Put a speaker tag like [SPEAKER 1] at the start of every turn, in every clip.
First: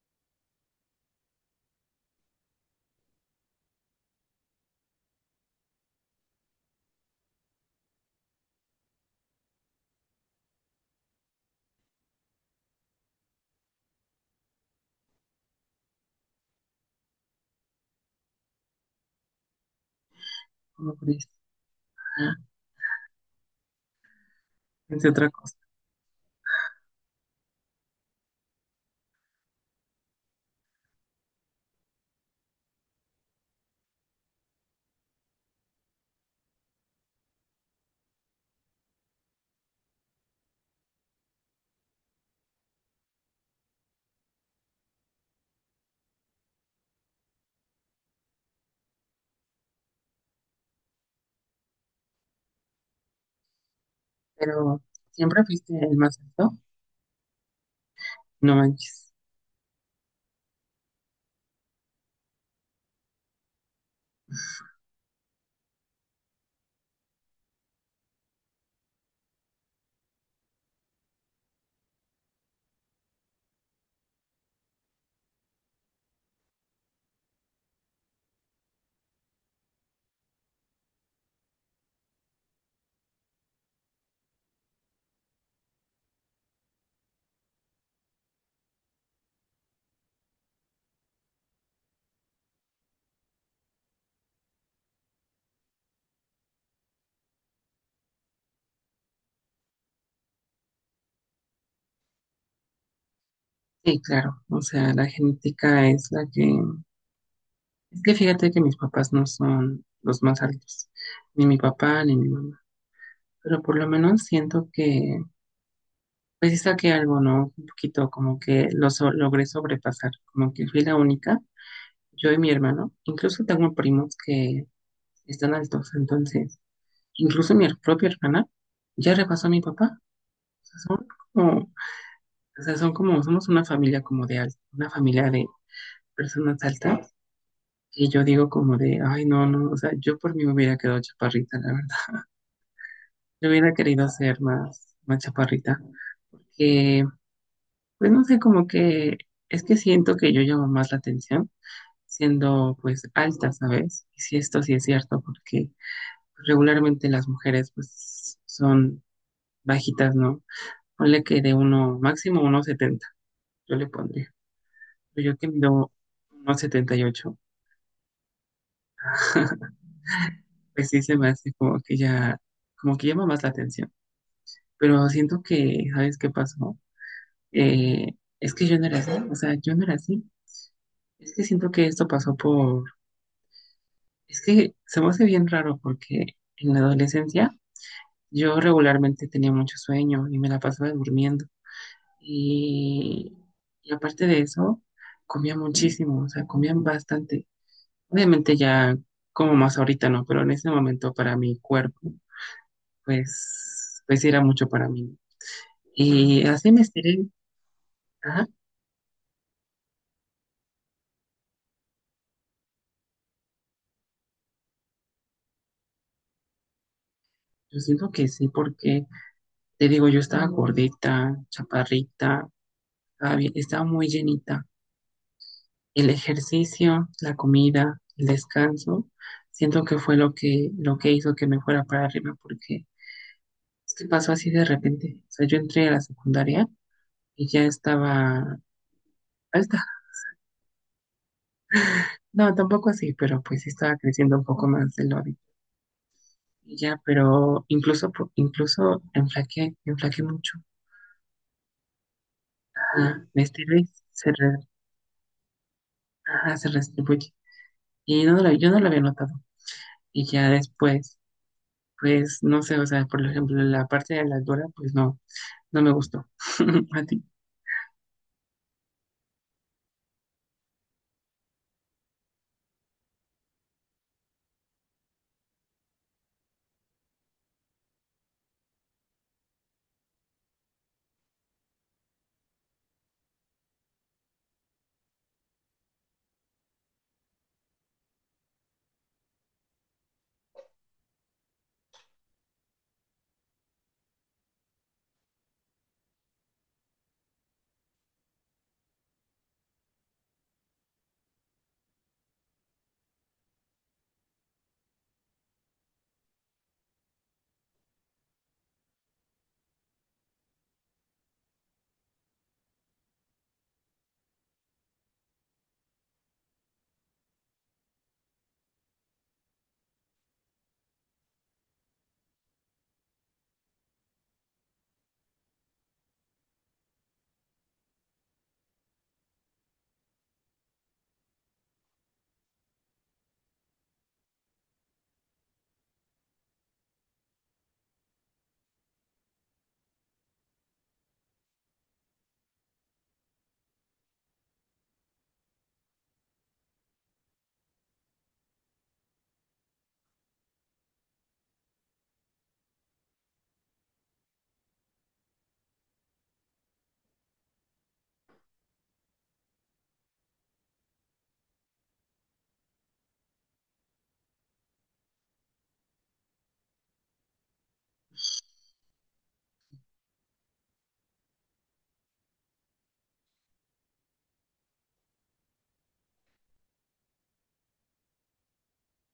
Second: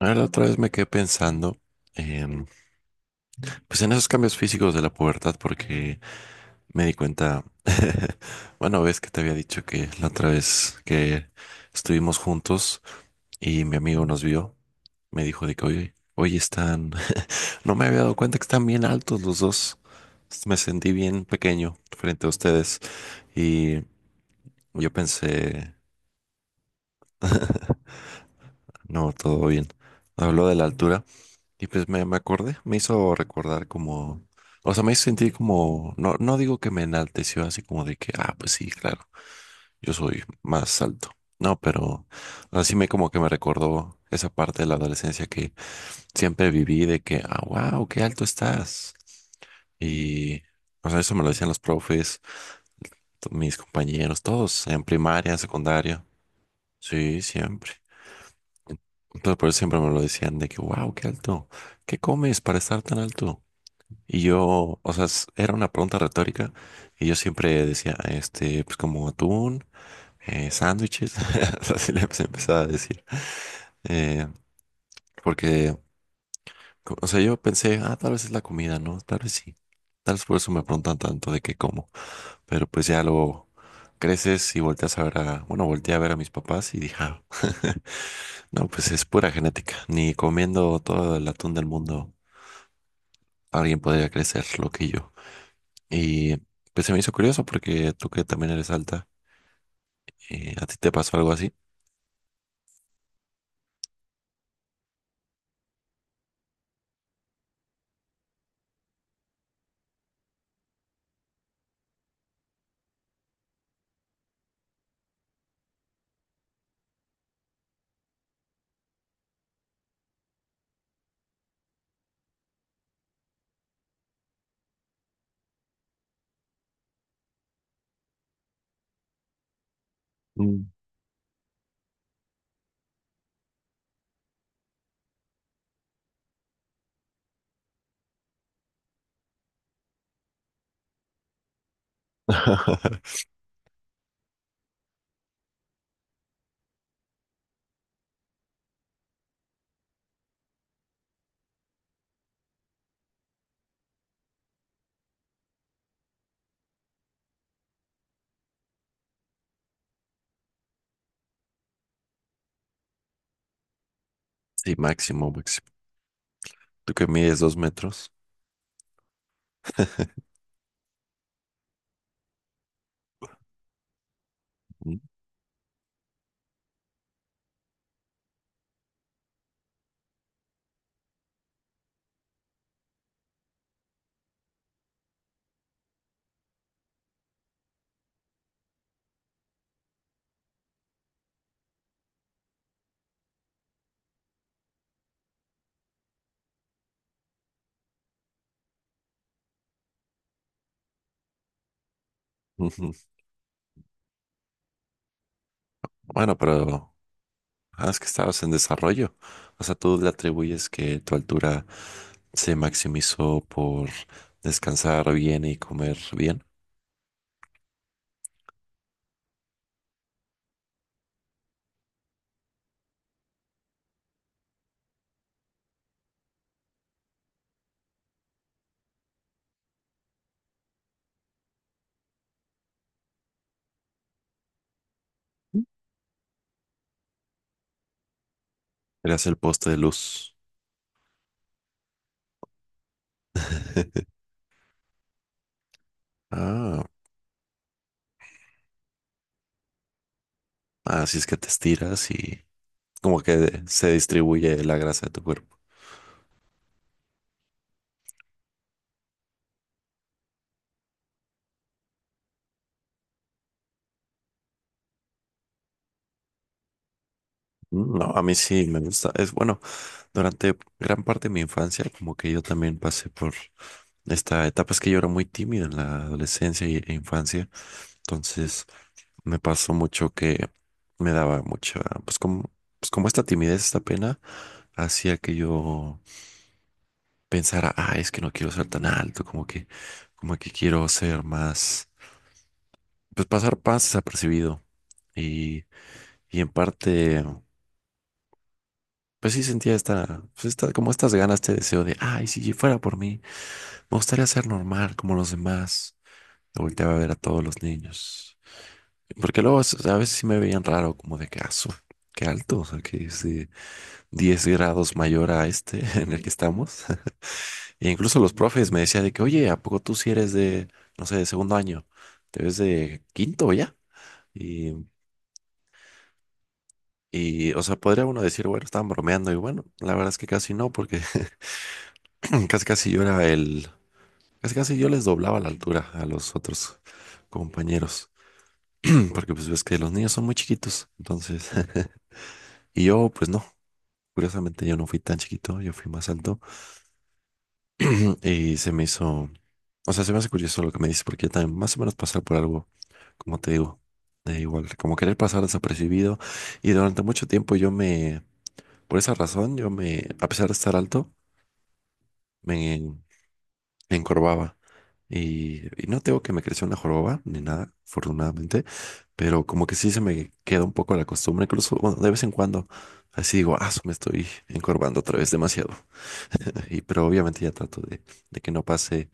[SPEAKER 1] Ah, la otra vez me quedé pensando, em, pues en esos cambios físicos de la pubertad, porque me di cuenta, bueno, ves que te había dicho que la otra vez que estuvimos juntos y mi amigo nos vio, me dijo de que, oye, hoy están, no me había dado cuenta que están bien altos los dos, me sentí
[SPEAKER 2] Como
[SPEAKER 1] bien
[SPEAKER 2] turista,
[SPEAKER 1] pequeño frente a ustedes y yo
[SPEAKER 2] entre otra cosa.
[SPEAKER 1] pensé, no, todo bien. Habló de la altura. Y pues me acordé, me hizo recordar como, o sea, me hizo sentir como, no, no digo que me enalteció así como de que, ah, pues sí, claro, yo soy más alto. No, pero así me como que me recordó esa parte de la adolescencia que siempre viví de que, ah, wow, qué alto estás. Y, o sea, eso me lo decían los profes, mis compañeros, todos
[SPEAKER 2] Pero
[SPEAKER 1] en primaria, en
[SPEAKER 2] siempre fuiste el
[SPEAKER 1] secundaria.
[SPEAKER 2] más alto,
[SPEAKER 1] Sí, siempre.
[SPEAKER 2] no manches.
[SPEAKER 1] Entonces, por eso siempre me lo decían de que, wow, qué alto. ¿Qué comes para estar tan alto? Y yo, o sea, era una pregunta retórica y yo siempre decía, este, pues como atún, sándwiches, o sea, así le empezaba a decir. Eh, porque, o sea, yo pensé, ah, tal vez es la comida, ¿no? Tal vez sí. Tal vez por eso me preguntan tanto de qué como. Pero pues ya luego creces y volteas a ver a, bueno, volteé a ver a mis papás y dije, "Ah, no, pues es pura genética. Ni comiendo todo el atún del mundo, alguien podría crecer lo que yo." Y pues se me hizo curioso porque tú que también eres alta, ¿a ti te pasó algo así?
[SPEAKER 2] Sí, claro, o sea, la genética es la que... Es que fíjate que mis papás no son los más altos, ni mi papá ni mi mamá, pero por lo menos siento que, pues sí saqué algo, ¿no? Un poquito como que logré sobrepasar, como que fui la única, yo y mi hermano, incluso tengo primos que están altos, entonces, incluso mi propia hermana ya repasó a mi papá, o
[SPEAKER 1] Mm.
[SPEAKER 2] sea, son como. O sea, son como, somos una familia como de alta, una familia de personas altas. Y yo digo como de, ay, no, no, o sea, yo por mí me hubiera quedado chaparrita, la verdad. Yo hubiera querido ser más chaparrita. Que, pues no sé, como que es que siento que yo llamo más la atención siendo pues alta, ¿sabes? Y si esto sí es cierto, porque regularmente las mujeres pues son bajitas, ¿no? Ponle que de uno, máximo uno setenta yo le pondría.
[SPEAKER 1] Sí, máximo,
[SPEAKER 2] Pero yo que
[SPEAKER 1] máximo.
[SPEAKER 2] mido uno
[SPEAKER 1] Tú
[SPEAKER 2] setenta y
[SPEAKER 1] que
[SPEAKER 2] ocho.
[SPEAKER 1] mides 2 metros.
[SPEAKER 2] Pues sí se me hace como que ya, como que llama más la atención.
[SPEAKER 1] Mm,
[SPEAKER 2] Pero siento que, ¿sabes qué pasó? Eh, es que yo no era así, o sea, yo no era así. Es que siento que esto pasó por, es que se me hace bien raro porque en la adolescencia yo regularmente tenía mucho sueño y me la pasaba durmiendo. Y, y aparte de eso, comía muchísimo, o sea, comía bastante. Obviamente ya como más ahorita no, pero en ese momento para mi cuerpo,
[SPEAKER 1] ujú.
[SPEAKER 2] pues, pues era mucho para mí, ¿no?
[SPEAKER 1] Bueno,
[SPEAKER 2] Y así me
[SPEAKER 1] pero
[SPEAKER 2] estiré.
[SPEAKER 1] ah, es que estabas
[SPEAKER 2] Ajá.
[SPEAKER 1] en desarrollo. O sea, tú le atribuyes que tu altura se maximizó por descansar bien y comer bien.
[SPEAKER 2] Yo siento que sí, porque te digo, yo estaba gordita, chaparrita, estaba muy llenita. El ejercicio, la comida, el descanso, siento que fue lo que hizo que me fuera para arriba, porque es que pasó así de repente. O sea, yo entré a la secundaria y ya estaba
[SPEAKER 1] Eras el poste de
[SPEAKER 2] alta.
[SPEAKER 1] luz.
[SPEAKER 2] No, tampoco así, pero pues sí estaba creciendo un poco más de lo habitual. Y
[SPEAKER 1] Ah.
[SPEAKER 2] ya, pero incluso enflaqué, enflaqué mucho.
[SPEAKER 1] Así es que te estiras y como
[SPEAKER 2] Ah,
[SPEAKER 1] que
[SPEAKER 2] Mr.
[SPEAKER 1] se
[SPEAKER 2] Luis
[SPEAKER 1] distribuye la grasa de tu cuerpo.
[SPEAKER 2] ajá, se redistribuye. Y yo no lo había notado. Y ya después, pues no sé, o sea, por ejemplo, la parte de la Dora, pues no, no me gustó. A ti.
[SPEAKER 1] Mm. No, a mí sí me gusta. Es bueno, durante gran parte de mi infancia, como que yo también pasé por esta etapa. Es que yo era muy tímido en la adolescencia e infancia. Entonces me pasó mucho que me daba mucha, pues como esta timidez, esta pena, hacía que yo pensara, ah, es que no quiero ser tan alto, como que quiero ser más, pues pasar más desapercibido. Y Y en parte, pues sí sentía esta, pues esta, como estas ganas, este deseo de, ay, si fuera por mí, me gustaría ser normal como los demás. Me volteaba a ver a todos los niños. Porque luego o sea, a veces sí me veían raro, como de que, "Ah, qué alto, o sea, que es de 10 grados mayor a este en el que estamos." E incluso los profes me decían de que, oye, ¿a poco tú si eres de, no sé, de segundo año? ¿Te ves de quinto ya? Y, y, o sea, podría uno decir, bueno, estaban bromeando y bueno, la verdad es que casi no, porque Casi casi yo era el, casi casi yo les doblaba la altura a los otros compañeros, porque pues ves que los niños son muy chiquitos, entonces, y yo pues no, curiosamente yo no fui tan chiquito, yo fui más alto y se me hizo, o sea, se me hace curioso lo que me dices, porque yo también más o menos pasar por algo, como te digo, de igual, como querer pasar desapercibido y durante mucho tiempo yo me, por esa razón, yo me, a pesar de estar alto, me me encorvaba. Y, no tengo que me creció una joroba ni nada, afortunadamente, pero como que sí se me queda un poco la costumbre, incluso, bueno, de vez en cuando, así digo, ah, su, me estoy encorvando otra vez demasiado. Y, pero obviamente ya trato de que no pase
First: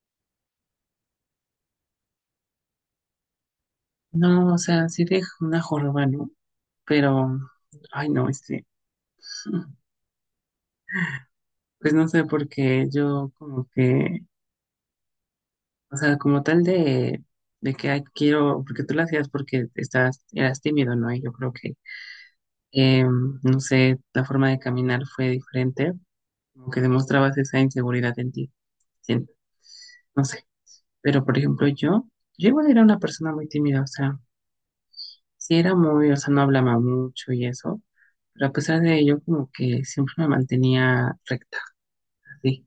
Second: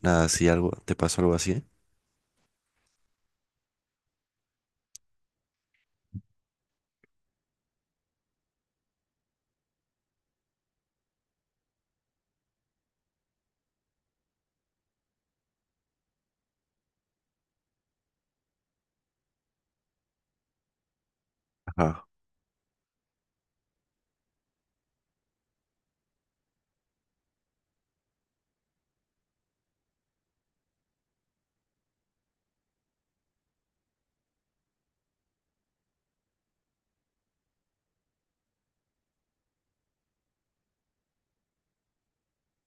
[SPEAKER 1] nada, si algo, te pasó algo así, ¿eh?
[SPEAKER 2] No, o sea, sí de una joroba, ¿no? Pero, ay, no, este, pues no sé, porque yo como que, o sea, como tal de que ay, quiero, porque tú lo hacías porque estás, eras tímido, ¿no? Y yo creo que,
[SPEAKER 1] Ajá,
[SPEAKER 2] no sé, la forma de caminar fue diferente como que demostrabas esa inseguridad en ti. Siento, no sé. Pero, por ejemplo, yo igual era una persona muy tímida, o sea, sí era muy, o sea, no hablaba mucho y eso, pero a pesar de ello, como que siempre me mantenía recta, así,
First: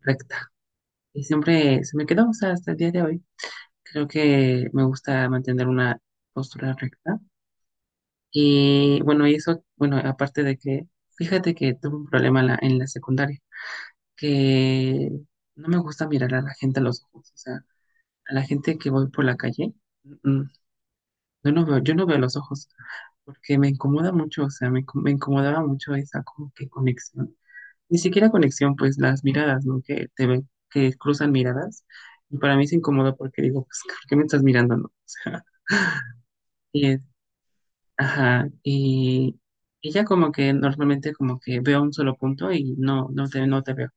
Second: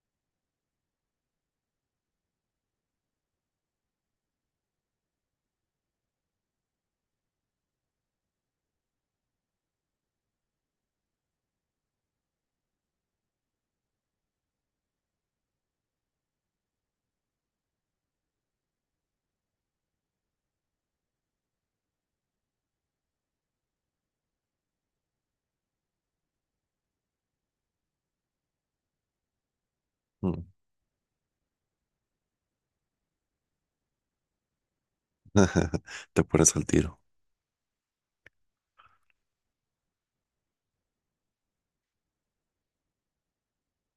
[SPEAKER 2] recta. Y siempre se me quedó, o sea, hasta el día de hoy. Creo que me gusta mantener una postura recta. Y bueno, y eso, bueno, aparte de que, fíjate que tuve un problema en la secundaria, que no me gusta mirar a la gente a los ojos, o sea, a la gente que voy por la calle, mm, mm, yo no veo los ojos, porque me incomoda mucho, o sea, me incomodaba mucho esa como que conexión, ni siquiera conexión, pues las miradas, ¿no? Que te
[SPEAKER 1] mm,
[SPEAKER 2] ven, que cruzan miradas, y para mí se incomoda porque digo, pues, ¿por qué me estás mirando, no? O sea,
[SPEAKER 1] te pones al
[SPEAKER 2] y,
[SPEAKER 1] tiro.
[SPEAKER 2] es- ajá, y ya como que normalmente como que veo un solo punto y no, no te, no te veo.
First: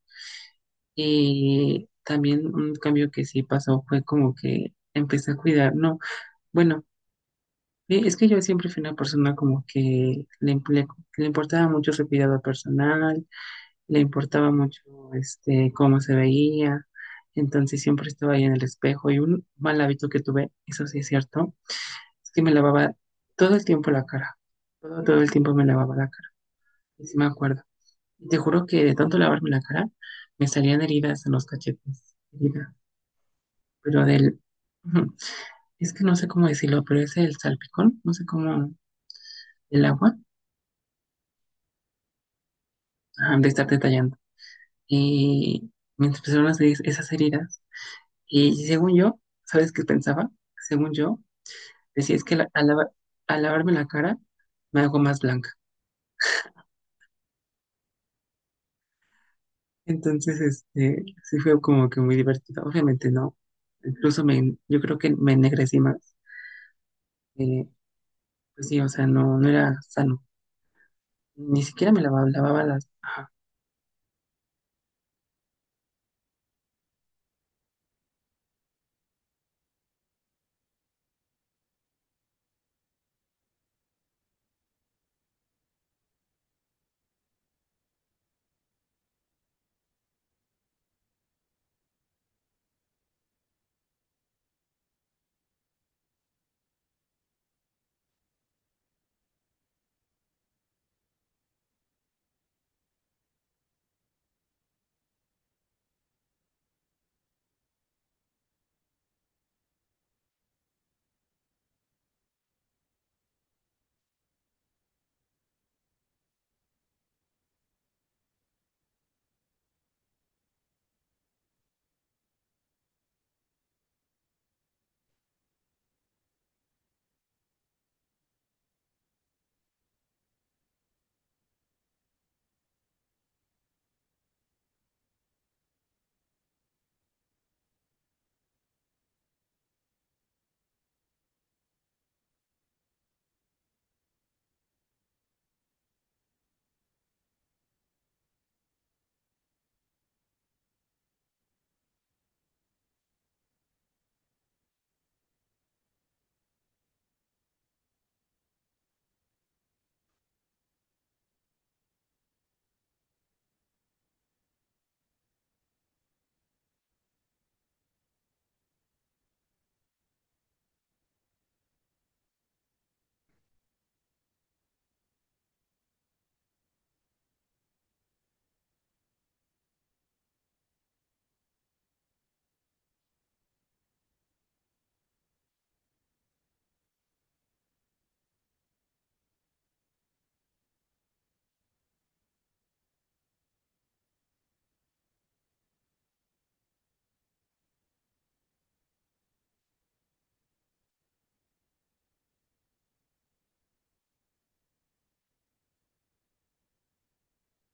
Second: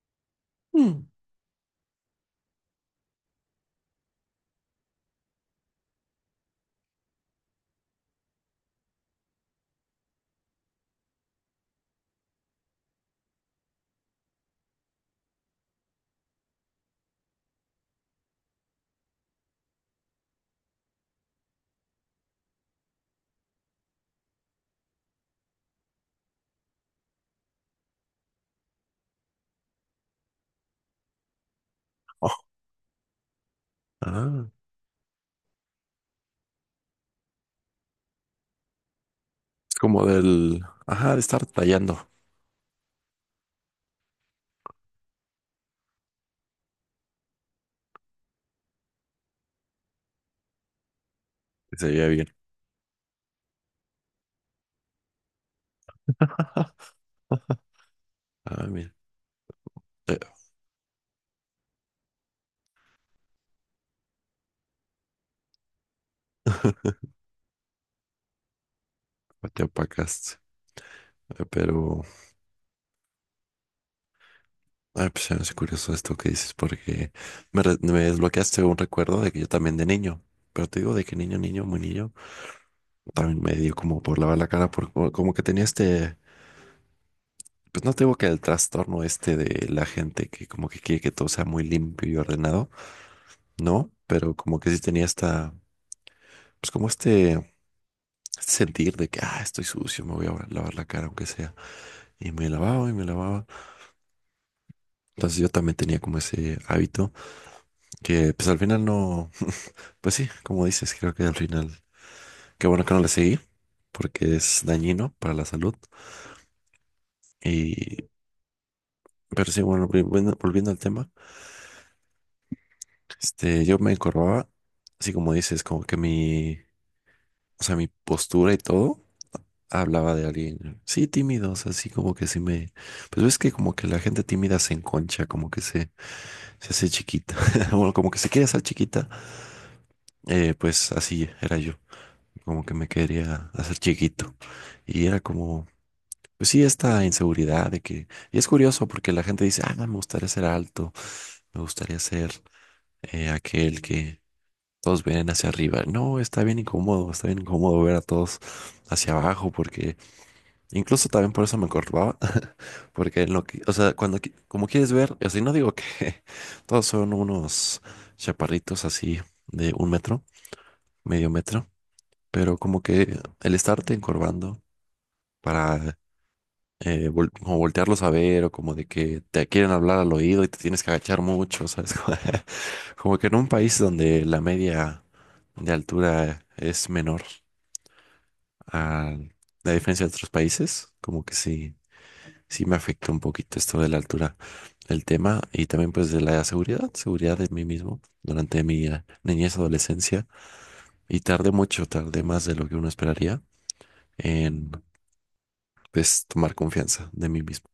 [SPEAKER 1] Mm.
[SPEAKER 2] Y también un cambio que sí pasó fue como que empecé a cuidar, no, bueno, es que yo siempre fui una persona como que le importaba mucho su cuidado personal, le importaba mucho este cómo se veía, entonces siempre estaba ahí en el espejo y un mal hábito que tuve, eso sí es cierto, es que me lavaba todo el tiempo la cara, todo el tiempo me lavaba la cara, y sí me acuerdo. Y te juro que de tanto lavarme la cara, me salían heridas en los cachetes,
[SPEAKER 1] Oh,
[SPEAKER 2] heridas. Pero del,
[SPEAKER 1] ah,
[SPEAKER 2] ujú, es que no sé cómo decirlo, pero es el salpicón, no sé cómo,
[SPEAKER 1] es
[SPEAKER 2] el
[SPEAKER 1] como
[SPEAKER 2] agua,
[SPEAKER 1] del, ajá, de estar tallando,
[SPEAKER 2] ah, de estar detallando. Y mientras personas se dicen esas heridas, y según yo, ¿sabes qué pensaba? Según yo,
[SPEAKER 1] se veía
[SPEAKER 2] decía es
[SPEAKER 1] bien.
[SPEAKER 2] que al lavarme la cara me hago más blanca.
[SPEAKER 1] Ah, mira, te,
[SPEAKER 2] Entonces, este, sí fue como que muy divertido. Obviamente no, incluso me, yo creo que me ennegrecí más. Eh, pues sí, o sea, no, no
[SPEAKER 1] te
[SPEAKER 2] era sano.
[SPEAKER 1] apacaste. Eh,
[SPEAKER 2] Ni siquiera
[SPEAKER 1] pero...
[SPEAKER 2] lavaba las,
[SPEAKER 1] Ah, pues se me hace curioso esto que dices, porque me desbloqueaste un recuerdo de que yo también de niño, pero te digo de que niño, niño, muy niño, también me dio como por lavar la cara, por, como que tenía este, pues no te digo que el trastorno este de la gente que como que quiere que todo sea muy limpio y ordenado, no, pero como que sí tenía esta, pues como este sentir de que, ah, estoy sucio, me voy a lavar la cara aunque sea, y me lavaba, entonces yo también tenía como ese hábito que pues al final no. Pues sí, como dices, creo que al final, qué bueno que no le seguí, porque es dañino para la salud. Y, pero sí, bueno, volviendo al tema, este, yo me encorvaba, así como dices, como que mi, o sea, mi postura y todo hablaba de alguien, sí, tímido, o sea, así como que sí me, pues ves que como que la gente tímida se enconcha, como que se hace chiquita, bueno, como que se quiere hacer chiquita, pues así era yo, como que me quería hacer chiquito. Y era como pues sí, esta inseguridad de que... Y es curioso porque la gente dice, ah, no, me gustaría ser alto, me gustaría ser aquel que todos ven hacia arriba. No, está bien incómodo ver a todos hacia abajo porque incluso también por eso me encorvaba, porque en lo que, o sea, cuando, como quieres ver, así no digo que todos son unos chaparritos así de 1 metro, medio metro, pero como que el estarte encorvando. Para como voltearlos a ver o como de que te quieren hablar al oído y te tienes que agachar mucho, ¿sabes? Como que en un país donde la media de altura es menor a la diferencia de otros países, como que sí, sí me afecta un poquito esto de la altura, el tema y también pues de la seguridad, seguridad de mí mismo durante mi niñez, adolescencia y tardé mucho, tardé más de lo que uno esperaría en pues tomar confianza de mí mismo.